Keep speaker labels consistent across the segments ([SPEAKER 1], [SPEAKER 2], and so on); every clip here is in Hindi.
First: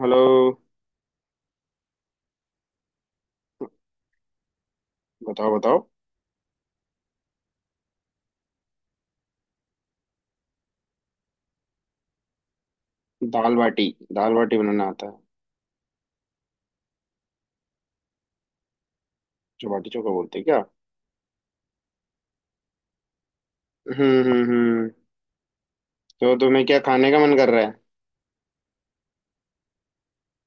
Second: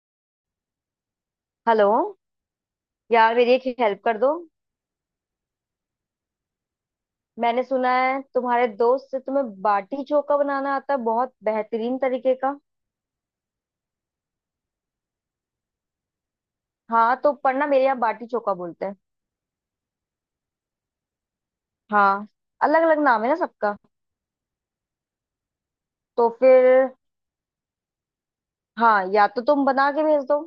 [SPEAKER 1] हेलो।
[SPEAKER 2] हेलो। यार मेरी एक हेल्प कर दो।
[SPEAKER 1] बताओ बताओ।
[SPEAKER 2] मैंने सुना है तुम्हारे दोस्त से तुम्हें बाटी चोखा बनाना आता है बहुत बेहतरीन तरीके का।
[SPEAKER 1] दाल बाटी। दाल बाटी बनाना आता है।
[SPEAKER 2] हाँ तो पर ना मेरे यहाँ बाटी चोखा बोलते हैं।
[SPEAKER 1] जो बाटी चोखा बोलते हैं क्या?
[SPEAKER 2] हाँ। अलग अलग नाम है ना सबका।
[SPEAKER 1] हम्म।
[SPEAKER 2] तो
[SPEAKER 1] तो तुम्हें क्या
[SPEAKER 2] फिर।
[SPEAKER 1] खाने का मन कर रहा है?
[SPEAKER 2] हाँ या तो तुम बना के भेज दो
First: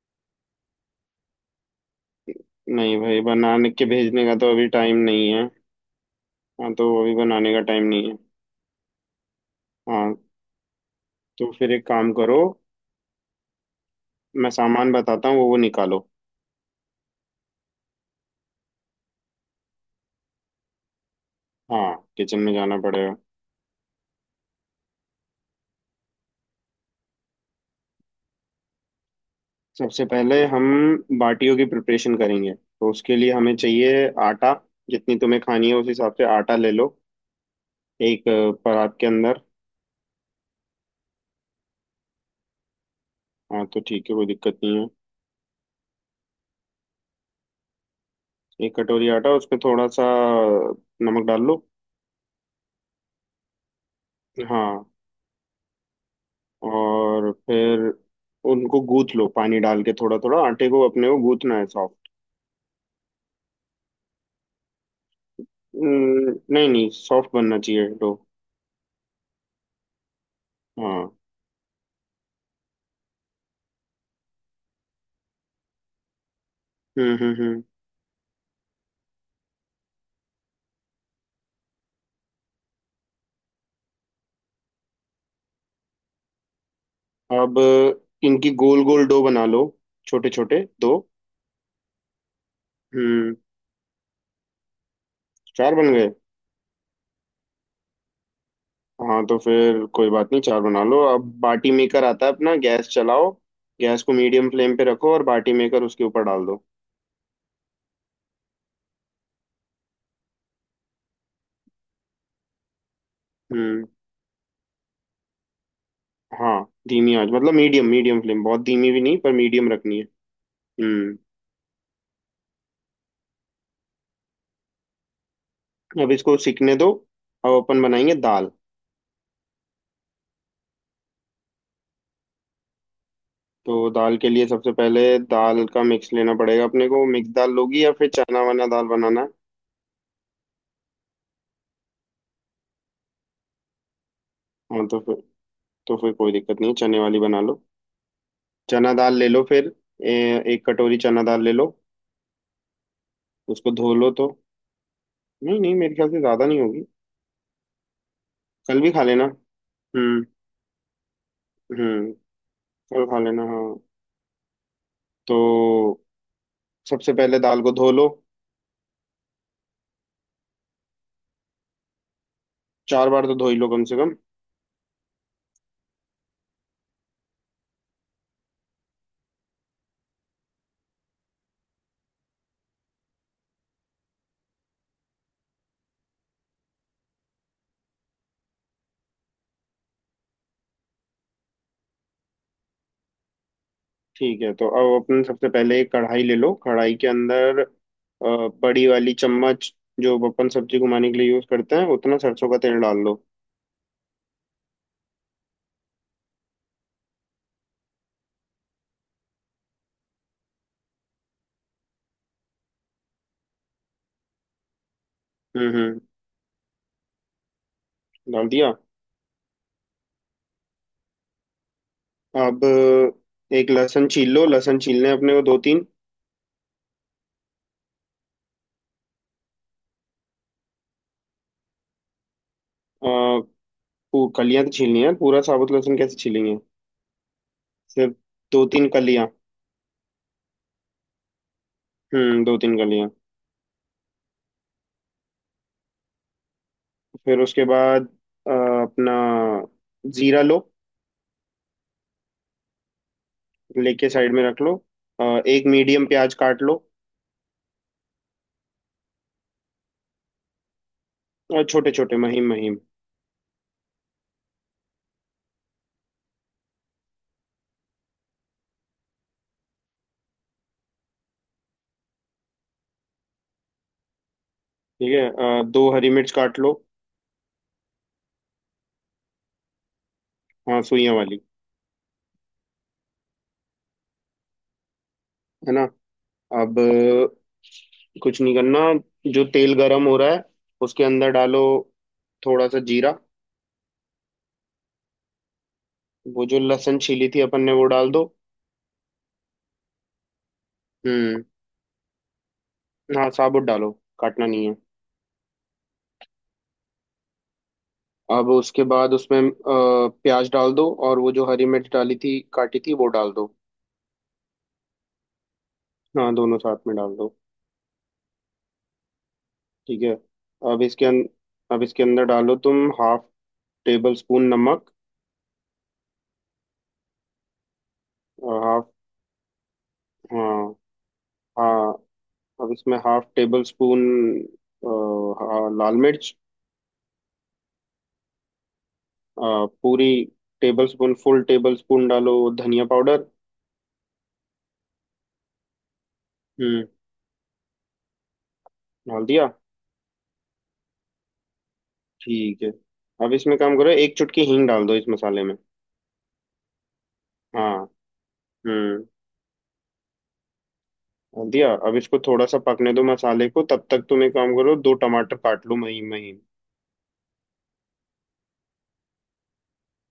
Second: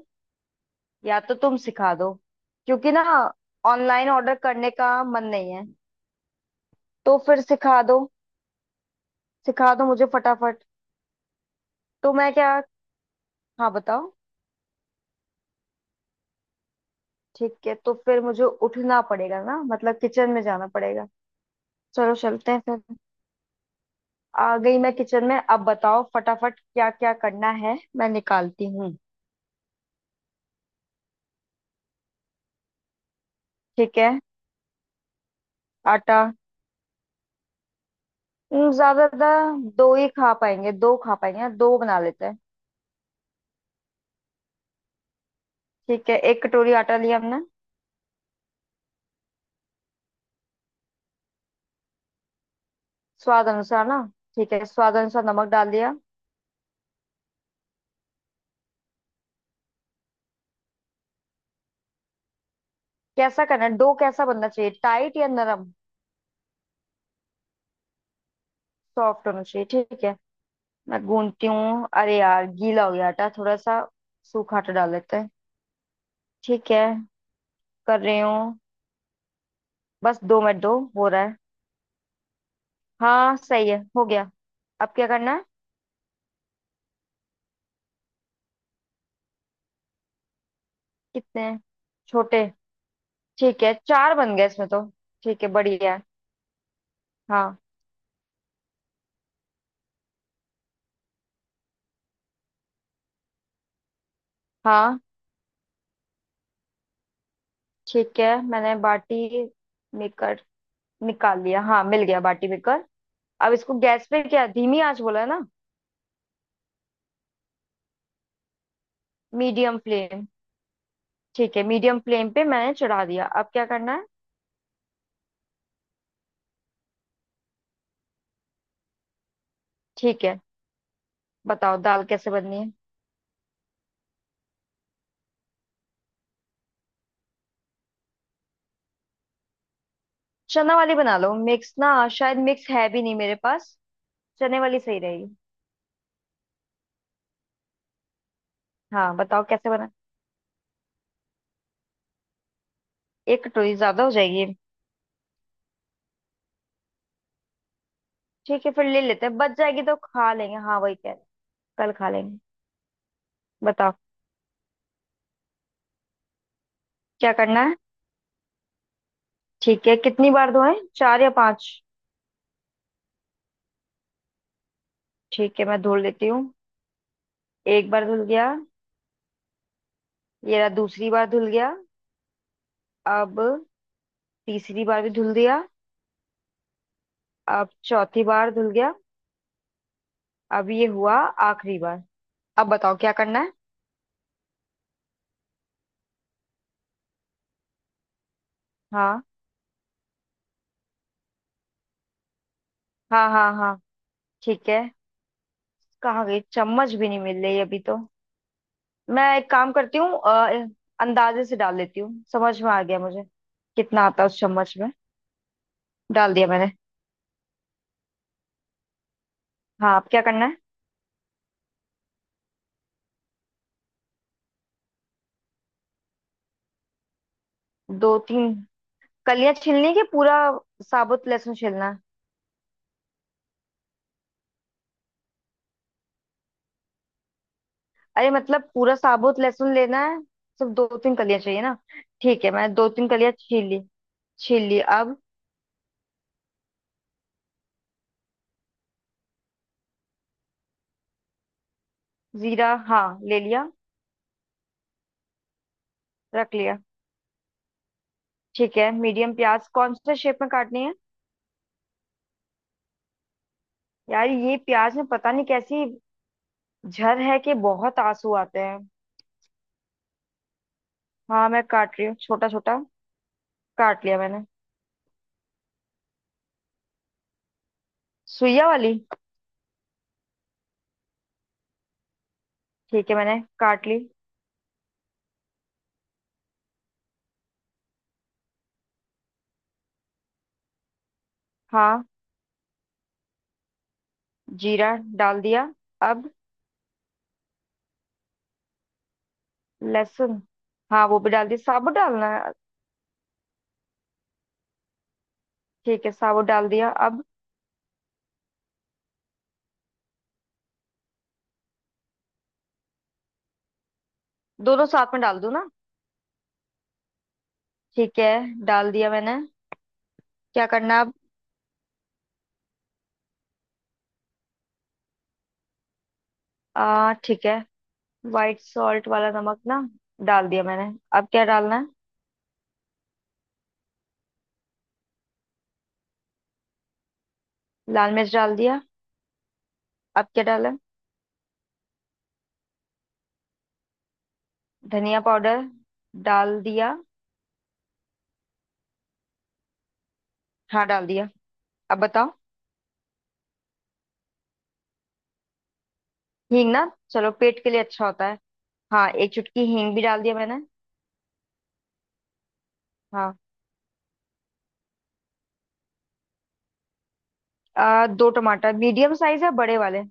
[SPEAKER 2] या तो तुम सिखा दो क्योंकि
[SPEAKER 1] नहीं
[SPEAKER 2] ना
[SPEAKER 1] भाई, बनाने के
[SPEAKER 2] ऑनलाइन
[SPEAKER 1] भेजने
[SPEAKER 2] ऑर्डर
[SPEAKER 1] का तो अभी
[SPEAKER 2] करने का
[SPEAKER 1] टाइम
[SPEAKER 2] मन
[SPEAKER 1] नहीं है।
[SPEAKER 2] नहीं है।
[SPEAKER 1] हाँ, तो अभी
[SPEAKER 2] तो फिर
[SPEAKER 1] बनाने का
[SPEAKER 2] सिखा
[SPEAKER 1] टाइम
[SPEAKER 2] दो।
[SPEAKER 1] नहीं है।
[SPEAKER 2] सिखा दो मुझे
[SPEAKER 1] हाँ,
[SPEAKER 2] फटाफट।
[SPEAKER 1] तो फिर एक काम
[SPEAKER 2] तो मैं
[SPEAKER 1] करो।
[SPEAKER 2] क्या। हाँ बताओ।
[SPEAKER 1] मैं सामान बताता हूँ, वो निकालो।
[SPEAKER 2] ठीक है तो फिर मुझे उठना पड़ेगा ना मतलब किचन में जाना पड़ेगा।
[SPEAKER 1] हाँ,
[SPEAKER 2] चलो
[SPEAKER 1] किचन
[SPEAKER 2] चलते
[SPEAKER 1] में
[SPEAKER 2] हैं
[SPEAKER 1] जाना
[SPEAKER 2] फिर।
[SPEAKER 1] पड़ेगा।
[SPEAKER 2] आ गई मैं किचन में, अब बताओ फटाफट क्या क्या करना है मैं निकालती हूँ।
[SPEAKER 1] सबसे पहले हम बाटियों की प्रिपरेशन करेंगे, तो उसके लिए हमें
[SPEAKER 2] ठीक
[SPEAKER 1] चाहिए
[SPEAKER 2] है।
[SPEAKER 1] आटा। जितनी तुम्हें खानी है उस हिसाब
[SPEAKER 2] आटा।
[SPEAKER 1] से आटा ले लो। एक परात के
[SPEAKER 2] ज्यादा
[SPEAKER 1] अंदर।
[SPEAKER 2] दो ही खा पाएंगे, दो खा पाएंगे, दो बना लेते हैं।
[SPEAKER 1] हाँ तो ठीक है, कोई दिक्कत नहीं है।
[SPEAKER 2] ठीक है एक कटोरी आटा लिया हमने।
[SPEAKER 1] एक कटोरी आटा, उस पे थोड़ा सा नमक डाल लो।
[SPEAKER 2] स्वाद अनुसार ना। ठीक है
[SPEAKER 1] हाँ।
[SPEAKER 2] स्वाद अनुसार नमक डाल दिया।
[SPEAKER 1] और फिर उनको गूथ लो, पानी डाल के थोड़ा थोड़ा। आटे को अपने को गूथना है सॉफ्ट।
[SPEAKER 2] कैसा करना है, डो कैसा बनना चाहिए, टाइट या नरम।
[SPEAKER 1] नहीं नहीं, सॉफ्ट बनना चाहिए डो।
[SPEAKER 2] सॉफ्ट होना चाहिए ठीक है।
[SPEAKER 1] हाँ।
[SPEAKER 2] मैं गूंथती हूँ। अरे यार गीला हो गया आटा थोड़ा सा। सूखा आटा डाल लेते हैं। ठीक है।
[SPEAKER 1] हम्म।
[SPEAKER 2] कर रही हूँ। बस दो मिनट, दो हो रहा है। हाँ सही है, हो गया। अब क्या करना है।
[SPEAKER 1] अब इनकी गोल गोल डो बना लो। छोटे छोटे दो।
[SPEAKER 2] कितने हैं? छोटे।
[SPEAKER 1] हम्म।
[SPEAKER 2] ठीक है चार बन गए इसमें तो। ठीक है
[SPEAKER 1] चार बन
[SPEAKER 2] बढ़िया है।
[SPEAKER 1] गए।
[SPEAKER 2] हाँ।
[SPEAKER 1] हाँ तो फिर कोई बात नहीं, चार बना लो। अब बाटी मेकर आता है अपना, गैस चलाओ। गैस को मीडियम फ्लेम पे
[SPEAKER 2] हाँ
[SPEAKER 1] रखो और बाटी मेकर उसके ऊपर डाल दो।
[SPEAKER 2] ठीक है मैंने बाटी मेकर निकाल लिया। हाँ मिल गया बाटी मेकर। अब इसको
[SPEAKER 1] हम्म।
[SPEAKER 2] गैस पे क्या धीमी आंच बोला है ना।
[SPEAKER 1] हाँ, धीमी आंच मतलब मीडियम। मीडियम फ्लेम, बहुत धीमी भी नहीं, पर मीडियम
[SPEAKER 2] मीडियम
[SPEAKER 1] रखनी है।
[SPEAKER 2] फ्लेम।
[SPEAKER 1] हम्म।
[SPEAKER 2] ठीक है मीडियम फ्लेम पे मैंने चढ़ा दिया, अब क्या करना है।
[SPEAKER 1] अब इसको सीखने दो। अब अपन बनाएंगे दाल।
[SPEAKER 2] ठीक है। बताओ दाल कैसे बननी है।
[SPEAKER 1] तो दाल के लिए सबसे पहले दाल का मिक्स लेना पड़ेगा अपने को। मिक्स दाल लोगी या फिर चना वना दाल बनाना है?
[SPEAKER 2] चना वाली बना लो, मिक्स ना शायद मिक्स है भी नहीं मेरे पास। चने वाली
[SPEAKER 1] हाँ
[SPEAKER 2] सही
[SPEAKER 1] तो फिर
[SPEAKER 2] रहेगी।
[SPEAKER 1] तो फिर कोई दिक्कत नहीं है, चने वाली बना लो। चना दाल
[SPEAKER 2] हाँ
[SPEAKER 1] ले लो
[SPEAKER 2] बताओ कैसे
[SPEAKER 1] फिर।
[SPEAKER 2] बना।
[SPEAKER 1] एक कटोरी चना दाल ले लो।
[SPEAKER 2] एक
[SPEAKER 1] उसको
[SPEAKER 2] कटोरी
[SPEAKER 1] धो
[SPEAKER 2] ज्यादा हो
[SPEAKER 1] लो तो।
[SPEAKER 2] जाएगी।
[SPEAKER 1] नहीं नहीं, मेरे ख्याल से ज़्यादा नहीं होगी।
[SPEAKER 2] ठीक है
[SPEAKER 1] कल
[SPEAKER 2] फिर
[SPEAKER 1] भी
[SPEAKER 2] ले
[SPEAKER 1] खा लेना।
[SPEAKER 2] लेते हैं, बच जाएगी तो
[SPEAKER 1] हम्म
[SPEAKER 2] खा लेंगे, हाँ वही कह रहे हैं। कल खा
[SPEAKER 1] हम्म।
[SPEAKER 2] लेंगे।
[SPEAKER 1] कल खा लेना, हाँ।
[SPEAKER 2] बताओ
[SPEAKER 1] तो सबसे
[SPEAKER 2] क्या
[SPEAKER 1] पहले दाल
[SPEAKER 2] करना
[SPEAKER 1] को
[SPEAKER 2] है।
[SPEAKER 1] धो लो।
[SPEAKER 2] ठीक है कितनी बार धोएं, चार या पांच।
[SPEAKER 1] चार बार तो धो ही लो कम से कम।
[SPEAKER 2] ठीक है मैं धुल लेती हूँ। एक बार धुल गया। ये रहा दूसरी बार धुल गया। अब तीसरी बार भी धुल दिया। अब चौथी बार धुल गया। अब ये हुआ आखिरी बार। अब बताओ क्या करना है।
[SPEAKER 1] ठीक है, तो अब अपन सबसे पहले एक कढ़ाई ले लो। कढ़ाई के अंदर बड़ी वाली
[SPEAKER 2] हाँ
[SPEAKER 1] चम्मच जो अपन सब्जी घुमाने के लिए यूज करते हैं, उतना सरसों का तेल डाल लो।
[SPEAKER 2] हाँ हाँ। हाँ ठीक है। कहाँ गई चम्मच भी नहीं मिल रही अभी तो। मैं एक काम करती हूँ, अंदाजे से डाल लेती हूँ, समझ में आ गया मुझे कितना आता है उस चम्मच में।
[SPEAKER 1] हम्म।
[SPEAKER 2] डाल दिया मैंने।
[SPEAKER 1] डाल दिया।
[SPEAKER 2] हाँ अब क्या करना है।
[SPEAKER 1] अब एक लहसुन छील लो। लहसुन छीलने हैं अपने को दो तीन।
[SPEAKER 2] दो तीन कलियां छीलनी है कि पूरा साबुत लहसुन छीलना है।
[SPEAKER 1] अ, कलियां तो छीलनी है, पूरा साबुत लहसुन कैसे छीलेंगे। सिर्फ
[SPEAKER 2] अरे
[SPEAKER 1] दो
[SPEAKER 2] मतलब
[SPEAKER 1] तीन
[SPEAKER 2] पूरा
[SPEAKER 1] कलियां।
[SPEAKER 2] साबुत लहसुन लेना है। सिर्फ दो तीन कलियां चाहिए ना।
[SPEAKER 1] हम्म,
[SPEAKER 2] ठीक है
[SPEAKER 1] दो
[SPEAKER 2] मैं
[SPEAKER 1] तीन
[SPEAKER 2] दो तीन
[SPEAKER 1] कलियां।
[SPEAKER 2] कलियां छील ली। छील ली अब।
[SPEAKER 1] फिर उसके बाद अपना जीरा लो।
[SPEAKER 2] जीरा हाँ ले लिया।
[SPEAKER 1] लेके साइड में रख लो। एक मीडियम प्याज
[SPEAKER 2] रख
[SPEAKER 1] काट
[SPEAKER 2] लिया।
[SPEAKER 1] लो।
[SPEAKER 2] ठीक है मीडियम प्याज कौन से शेप में काटनी है।
[SPEAKER 1] और छोटे छोटे महीन महीन।
[SPEAKER 2] यार ये प्याज में पता नहीं कैसी झर है कि बहुत आंसू आते हैं। हाँ मैं काट रही हूँ छोटा छोटा। काट लिया मैंने।
[SPEAKER 1] ठीक है, दो हरी मिर्च काट लो।
[SPEAKER 2] सुइया वाली।
[SPEAKER 1] हाँ, सुइयां वाली।
[SPEAKER 2] ठीक है मैंने काट ली।
[SPEAKER 1] है ना। अब कुछ नहीं करना, जो तेल गरम हो रहा है उसके अंदर डालो।
[SPEAKER 2] हाँ।
[SPEAKER 1] थोड़ा सा जीरा।
[SPEAKER 2] जीरा डाल दिया। अब
[SPEAKER 1] वो जो लहसुन छीली थी अपन ने, वो डाल दो।
[SPEAKER 2] लहसुन। हाँ वो भी
[SPEAKER 1] हम्म।
[SPEAKER 2] डाल दिया, साबुत डालना है।
[SPEAKER 1] हाँ साबुत डालो, काटना नहीं है।
[SPEAKER 2] ठीक है साबुत डाल दिया अब।
[SPEAKER 1] अब उसके बाद उसमें प्याज डाल दो, और वो जो हरी मिर्च डाली थी, काटी थी, वो डाल दो।
[SPEAKER 2] दोनों साथ में डाल दूं ना।
[SPEAKER 1] हाँ, दोनों साथ में डाल दो।
[SPEAKER 2] ठीक है डाल दिया मैंने।
[SPEAKER 1] ठीक है।
[SPEAKER 2] क्या
[SPEAKER 1] अब
[SPEAKER 2] करना है
[SPEAKER 1] इसके
[SPEAKER 2] अब।
[SPEAKER 1] अं, अब इसके अंदर डालो तुम हाफ टेबल स्पून नमक।
[SPEAKER 2] आ ठीक है, वाइट
[SPEAKER 1] हाफ।
[SPEAKER 2] सॉल्ट वाला नमक ना। डाल
[SPEAKER 1] हाँ।
[SPEAKER 2] दिया मैंने। अब क्या डालना है।
[SPEAKER 1] हाँ, अब इसमें हाफ टेबल स्पून लाल मिर्च।
[SPEAKER 2] लाल मिर्च डाल दिया।
[SPEAKER 1] अ, पूरी
[SPEAKER 2] अब क्या डाला है?
[SPEAKER 1] Tablespoon full tablespoon डालो, धनिया पाउडर।
[SPEAKER 2] धनिया पाउडर डाल
[SPEAKER 1] हम्म,
[SPEAKER 2] दिया।
[SPEAKER 1] डाल दिया।
[SPEAKER 2] हाँ डाल दिया। अब बताओ।
[SPEAKER 1] ठीक है, अब इसमें काम करो, एक चुटकी हींग डाल दो इस मसाले में।
[SPEAKER 2] हींग ना, चलो पेट के
[SPEAKER 1] हाँ।
[SPEAKER 2] लिए अच्छा होता है।
[SPEAKER 1] हम्म,
[SPEAKER 2] हाँ एक चुटकी हींग भी डाल दिया मैंने।
[SPEAKER 1] डाल दिया। अब इसको थोड़ा सा पकने दो,
[SPEAKER 2] हाँ।
[SPEAKER 1] मसाले को। तब तक तुम एक काम करो, दो टमाटर काट लो महीन महीन।
[SPEAKER 2] दो टमाटर मीडियम साइज है बड़े वाले।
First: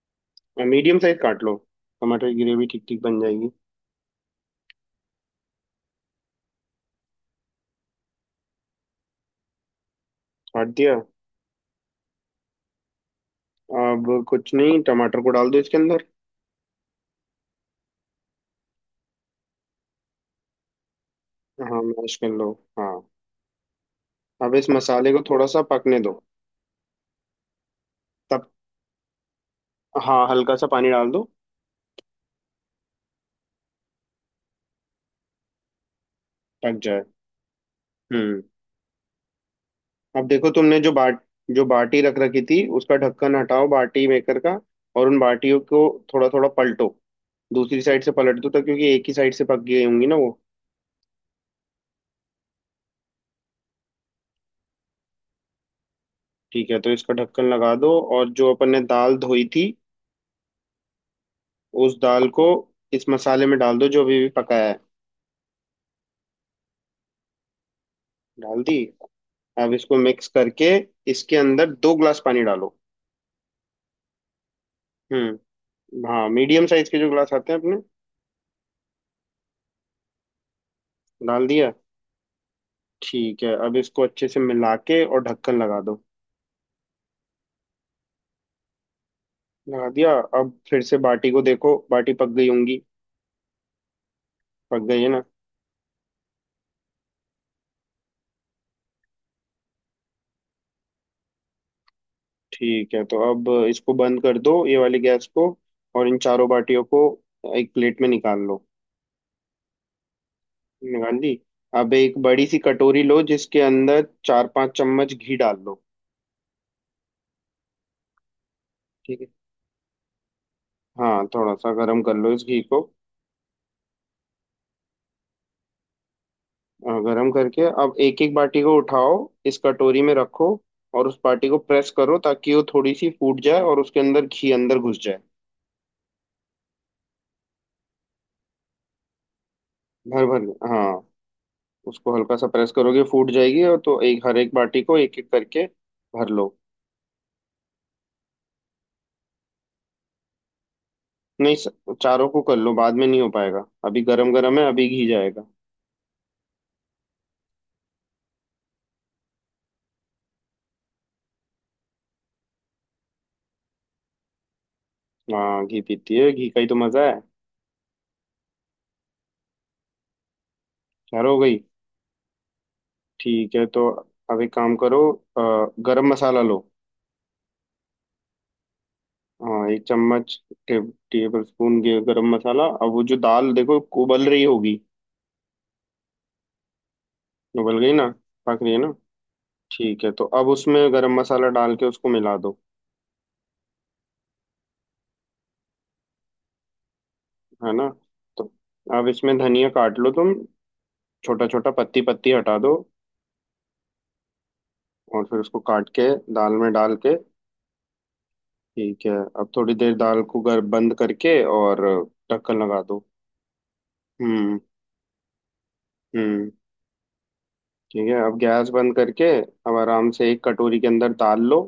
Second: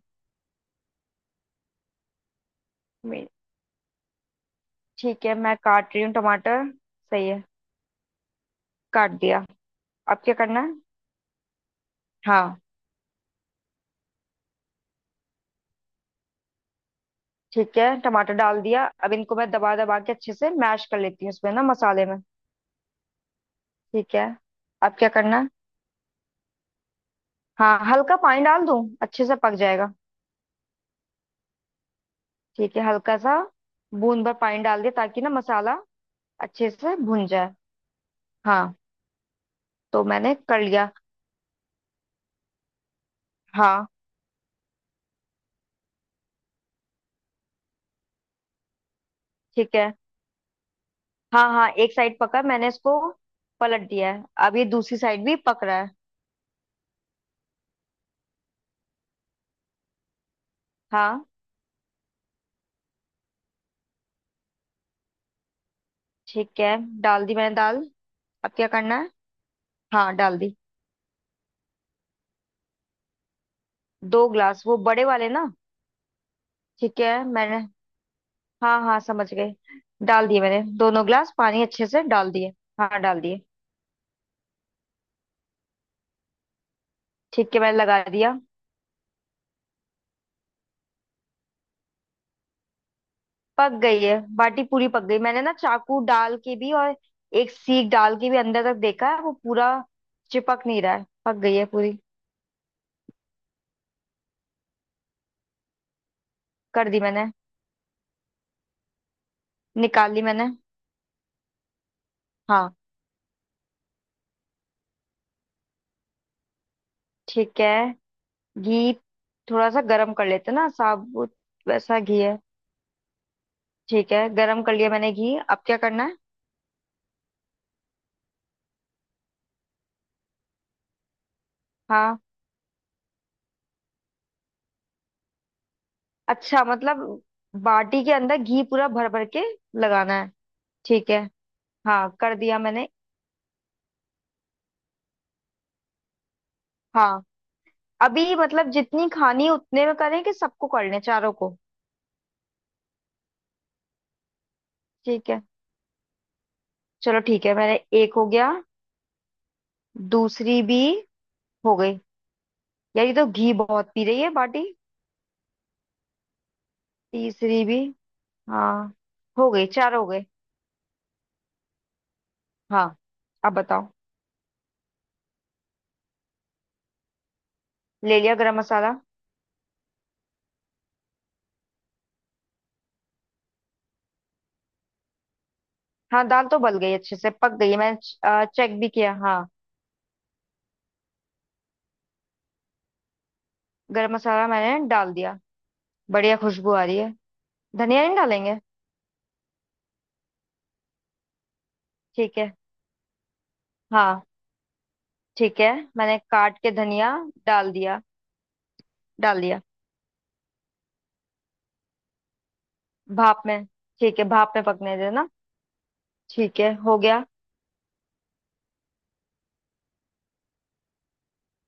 [SPEAKER 1] मीडियम साइज काट लो, टमाटर की ग्रेवी ठीक ठीक बन जाएगी।
[SPEAKER 2] ठीक है मैं काट रही हूँ टमाटर। सही है। काट दिया। अब क्या करना
[SPEAKER 1] काट
[SPEAKER 2] है।
[SPEAKER 1] दिया।
[SPEAKER 2] हाँ।
[SPEAKER 1] अब कुछ नहीं, टमाटर को डाल दो इसके अंदर।
[SPEAKER 2] ठीक है टमाटर डाल दिया, अब इनको मैं दबा दबा के अच्छे से मैश कर लेती हूँ इसमें ना
[SPEAKER 1] हाँ,
[SPEAKER 2] मसाले
[SPEAKER 1] मैश
[SPEAKER 2] में।
[SPEAKER 1] कर लो। हाँ।
[SPEAKER 2] ठीक है।
[SPEAKER 1] अब इस
[SPEAKER 2] अब क्या
[SPEAKER 1] मसाले को
[SPEAKER 2] करना
[SPEAKER 1] थोड़ा
[SPEAKER 2] है।
[SPEAKER 1] सा पकने दो।
[SPEAKER 2] हाँ हल्का पानी
[SPEAKER 1] तब
[SPEAKER 2] डाल दूँ अच्छे से पक जाएगा।
[SPEAKER 1] हाँ, हल्का सा पानी डाल दो।
[SPEAKER 2] ठीक है हल्का सा, बूंद भर पानी डाल दिया ताकि ना मसाला अच्छे
[SPEAKER 1] पक
[SPEAKER 2] से
[SPEAKER 1] जाए।
[SPEAKER 2] भुन जाए।
[SPEAKER 1] हम्म।
[SPEAKER 2] हाँ तो
[SPEAKER 1] अब
[SPEAKER 2] मैंने
[SPEAKER 1] देखो,
[SPEAKER 2] कर
[SPEAKER 1] तुमने जो
[SPEAKER 2] लिया।
[SPEAKER 1] बाट जो बाटी रख रखी थी, उसका ढक्कन हटाओ
[SPEAKER 2] हाँ।
[SPEAKER 1] बाटी मेकर का। और उन बाटियों को थोड़ा थोड़ा पलटो, दूसरी साइड से पलट दो। तो क्योंकि एक ही साइड से पक
[SPEAKER 2] ठीक
[SPEAKER 1] गई
[SPEAKER 2] है।
[SPEAKER 1] होंगी ना वो।
[SPEAKER 2] हाँ हाँ एक साइड पका मैंने इसको, पलट दिया है अब ये दूसरी साइड भी पक रहा है।
[SPEAKER 1] ठीक है, तो इसका ढक्कन लगा दो। और जो अपन ने दाल धोई थी,
[SPEAKER 2] हाँ।
[SPEAKER 1] उस दाल को इस मसाले में डाल दो जो अभी भी पकाया है।
[SPEAKER 2] ठीक है डाल दी मैंने दाल। अब
[SPEAKER 1] डाल
[SPEAKER 2] क्या
[SPEAKER 1] दी।
[SPEAKER 2] करना है।
[SPEAKER 1] अब इसको
[SPEAKER 2] हाँ
[SPEAKER 1] मिक्स
[SPEAKER 2] डाल दी।
[SPEAKER 1] करके इसके अंदर दो ग्लास पानी डालो।
[SPEAKER 2] दो ग्लास वो बड़े वाले ना।
[SPEAKER 1] हम्म। हाँ, मीडियम साइज के
[SPEAKER 2] ठीक
[SPEAKER 1] जो
[SPEAKER 2] है
[SPEAKER 1] ग्लास आते हैं
[SPEAKER 2] मैंने,
[SPEAKER 1] अपने।
[SPEAKER 2] हाँ हाँ समझ गए। डाल दिए मैंने दोनों ग्लास
[SPEAKER 1] डाल
[SPEAKER 2] पानी,
[SPEAKER 1] दिया।
[SPEAKER 2] अच्छे से डाल दिए। हाँ डाल दिए।
[SPEAKER 1] ठीक है, अब इसको अच्छे से मिला के और ढक्कन लगा दो।
[SPEAKER 2] ठीक है मैंने लगा दिया।
[SPEAKER 1] लगा दिया। अब फिर से बाटी को देखो, बाटी पक गई होंगी।
[SPEAKER 2] पक गई है बाटी,
[SPEAKER 1] पक
[SPEAKER 2] पूरी
[SPEAKER 1] गई
[SPEAKER 2] पक
[SPEAKER 1] है
[SPEAKER 2] गई।
[SPEAKER 1] ना।
[SPEAKER 2] मैंने ना चाकू डाल के भी और एक सीख डाल के भी अंदर तक देखा है, वो पूरा चिपक नहीं रहा है, पक गई है पूरी।
[SPEAKER 1] ठीक है, तो अब इसको बंद कर दो, ये वाली गैस को। और इन चारों बाटियों
[SPEAKER 2] कर दी
[SPEAKER 1] को
[SPEAKER 2] मैंने।
[SPEAKER 1] एक प्लेट में निकाल लो।
[SPEAKER 2] निकाल ली मैंने।
[SPEAKER 1] निकाल ली। अब एक बड़ी सी
[SPEAKER 2] हाँ
[SPEAKER 1] कटोरी लो, जिसके अंदर चार पांच चम्मच घी डाल लो।
[SPEAKER 2] ठीक है। घी
[SPEAKER 1] ठीक है।
[SPEAKER 2] थोड़ा सा गरम कर लेते हैं ना,
[SPEAKER 1] हाँ,
[SPEAKER 2] साबुत
[SPEAKER 1] थोड़ा सा
[SPEAKER 2] वैसा
[SPEAKER 1] गर्म कर
[SPEAKER 2] घी
[SPEAKER 1] लो
[SPEAKER 2] है।
[SPEAKER 1] इस घी को।
[SPEAKER 2] ठीक है गरम कर लिया मैंने घी, अब क्या करना है।
[SPEAKER 1] हाँ, गरम करके अब एक एक बाटी को उठाओ, इस कटोरी में रखो, और उस बाटी को प्रेस करो
[SPEAKER 2] हाँ
[SPEAKER 1] ताकि वो थोड़ी सी फूट जाए और उसके अंदर घी अंदर घुस जाए।
[SPEAKER 2] अच्छा मतलब बाटी के अंदर घी पूरा भर भर के लगाना
[SPEAKER 1] भर
[SPEAKER 2] है।
[SPEAKER 1] भर के। हाँ।
[SPEAKER 2] ठीक है। हाँ
[SPEAKER 1] उसको
[SPEAKER 2] कर
[SPEAKER 1] हल्का सा
[SPEAKER 2] दिया
[SPEAKER 1] प्रेस
[SPEAKER 2] मैंने।
[SPEAKER 1] करोगे, फूट जाएगी। और तो एक, हर एक बाटी को एक एक करके भर लो।
[SPEAKER 2] हाँ अभी मतलब जितनी खानी उतने में करें कि सबको कर लें चारों
[SPEAKER 1] नहीं,
[SPEAKER 2] को।
[SPEAKER 1] चारों को कर लो, बाद में नहीं हो पाएगा, अभी गरम गरम है, अभी घी
[SPEAKER 2] ठीक है
[SPEAKER 1] जाएगा।
[SPEAKER 2] चलो ठीक है मैंने। एक हो गया। दूसरी भी हो गई। यार ये तो घी बहुत पी रही है बाटी।
[SPEAKER 1] हाँ, घी पीती है, घी का ही तो मजा है।
[SPEAKER 2] तीसरी भी। हाँ हो गई, चार हो गए।
[SPEAKER 1] चार हो गई।
[SPEAKER 2] हाँ। अब
[SPEAKER 1] ठीक है,
[SPEAKER 2] बताओ।
[SPEAKER 1] तो अब एक काम करो, गरम मसाला लो।
[SPEAKER 2] ले लिया गरम मसाला।
[SPEAKER 1] हाँ, एक चम्मच टे, टेबल स्पून गरम मसाला। अब वो जो दाल देखो, उबल रही होगी।
[SPEAKER 2] हाँ दाल तो गल गई अच्छे से, पक गई है
[SPEAKER 1] उबल गई ना,
[SPEAKER 2] मैंने
[SPEAKER 1] पक रही है
[SPEAKER 2] चेक भी
[SPEAKER 1] ना।
[SPEAKER 2] किया। हाँ
[SPEAKER 1] ठीक है, तो अब उसमें गरम मसाला डाल के उसको मिला दो।
[SPEAKER 2] गरम मसाला मैंने डाल दिया। बढ़िया खुशबू आ रही है।
[SPEAKER 1] है ना।
[SPEAKER 2] धनिया नहीं
[SPEAKER 1] तो
[SPEAKER 2] डालेंगे।
[SPEAKER 1] अब इसमें धनिया काट लो तुम, छोटा छोटा। पत्ती पत्ती
[SPEAKER 2] ठीक है।
[SPEAKER 1] हटा दो।
[SPEAKER 2] हाँ
[SPEAKER 1] और फिर
[SPEAKER 2] ठीक
[SPEAKER 1] उसको
[SPEAKER 2] है
[SPEAKER 1] काट के
[SPEAKER 2] मैंने
[SPEAKER 1] दाल
[SPEAKER 2] काट
[SPEAKER 1] में
[SPEAKER 2] के
[SPEAKER 1] डाल
[SPEAKER 2] धनिया
[SPEAKER 1] के।
[SPEAKER 2] डाल दिया।
[SPEAKER 1] ठीक है।
[SPEAKER 2] डाल
[SPEAKER 1] अब
[SPEAKER 2] दिया।
[SPEAKER 1] थोड़ी देर दाल को गर बंद करके और ढक्कन लगा दो।
[SPEAKER 2] भाप में, ठीक है भाप
[SPEAKER 1] हम्म
[SPEAKER 2] में पकने देना।
[SPEAKER 1] हम्म।
[SPEAKER 2] ठीक है हो गया।
[SPEAKER 1] ठीक है, अब गैस बंद करके अब आराम से एक कटोरी के अंदर दाल लो।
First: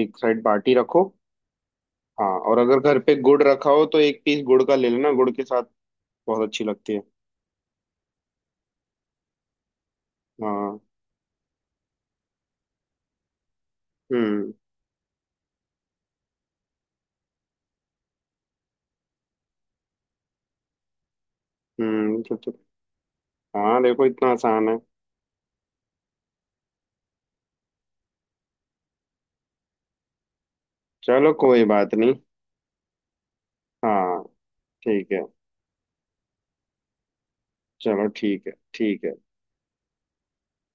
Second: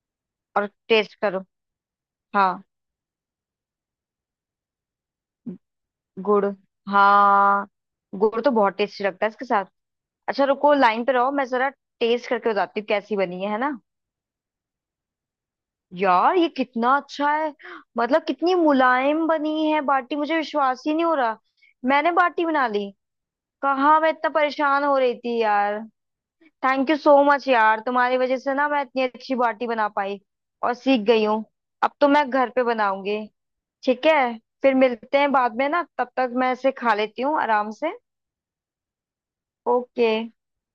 [SPEAKER 1] एक साइड
[SPEAKER 2] और
[SPEAKER 1] बाटी रखो।
[SPEAKER 2] टेस्ट करो।
[SPEAKER 1] हाँ, और
[SPEAKER 2] हाँ
[SPEAKER 1] अगर घर पे गुड़ रखा हो तो एक पीस गुड़ का ले लेना। गुड़ के साथ
[SPEAKER 2] गुड़।
[SPEAKER 1] बहुत अच्छी लगती है।
[SPEAKER 2] हाँ गुड़ तो बहुत टेस्टी लगता है इसके साथ। अच्छा रुको
[SPEAKER 1] हाँ।
[SPEAKER 2] लाइन पे रहो मैं जरा टेस्ट करके बताती हूँ कैसी बनी है ना।
[SPEAKER 1] हम्म
[SPEAKER 2] यार ये कितना अच्छा है, मतलब कितनी मुलायम बनी है बाटी, मुझे विश्वास ही नहीं हो रहा। मैंने
[SPEAKER 1] हम्म।
[SPEAKER 2] बाटी बना ली।
[SPEAKER 1] हाँ
[SPEAKER 2] कहाँ
[SPEAKER 1] देखो,
[SPEAKER 2] मैं इतना
[SPEAKER 1] इतना आसान है।
[SPEAKER 2] परेशान हो रही थी यार। थैंक यू सो मच यार, तुम्हारी वजह से ना मैं इतनी अच्छी बाटी बना पाई और सीख गई
[SPEAKER 1] चलो,
[SPEAKER 2] हूँ।
[SPEAKER 1] कोई
[SPEAKER 2] अब
[SPEAKER 1] बात
[SPEAKER 2] तो
[SPEAKER 1] नहीं।
[SPEAKER 2] मैं घर पे बनाऊंगी। ठीक
[SPEAKER 1] हाँ
[SPEAKER 2] है फिर
[SPEAKER 1] ठीक
[SPEAKER 2] मिलते
[SPEAKER 1] है।
[SPEAKER 2] हैं बाद में, ना तब तक मैं इसे खा लेती हूँ आराम से।
[SPEAKER 1] चलो ठीक है, ठीक है।
[SPEAKER 2] ओके।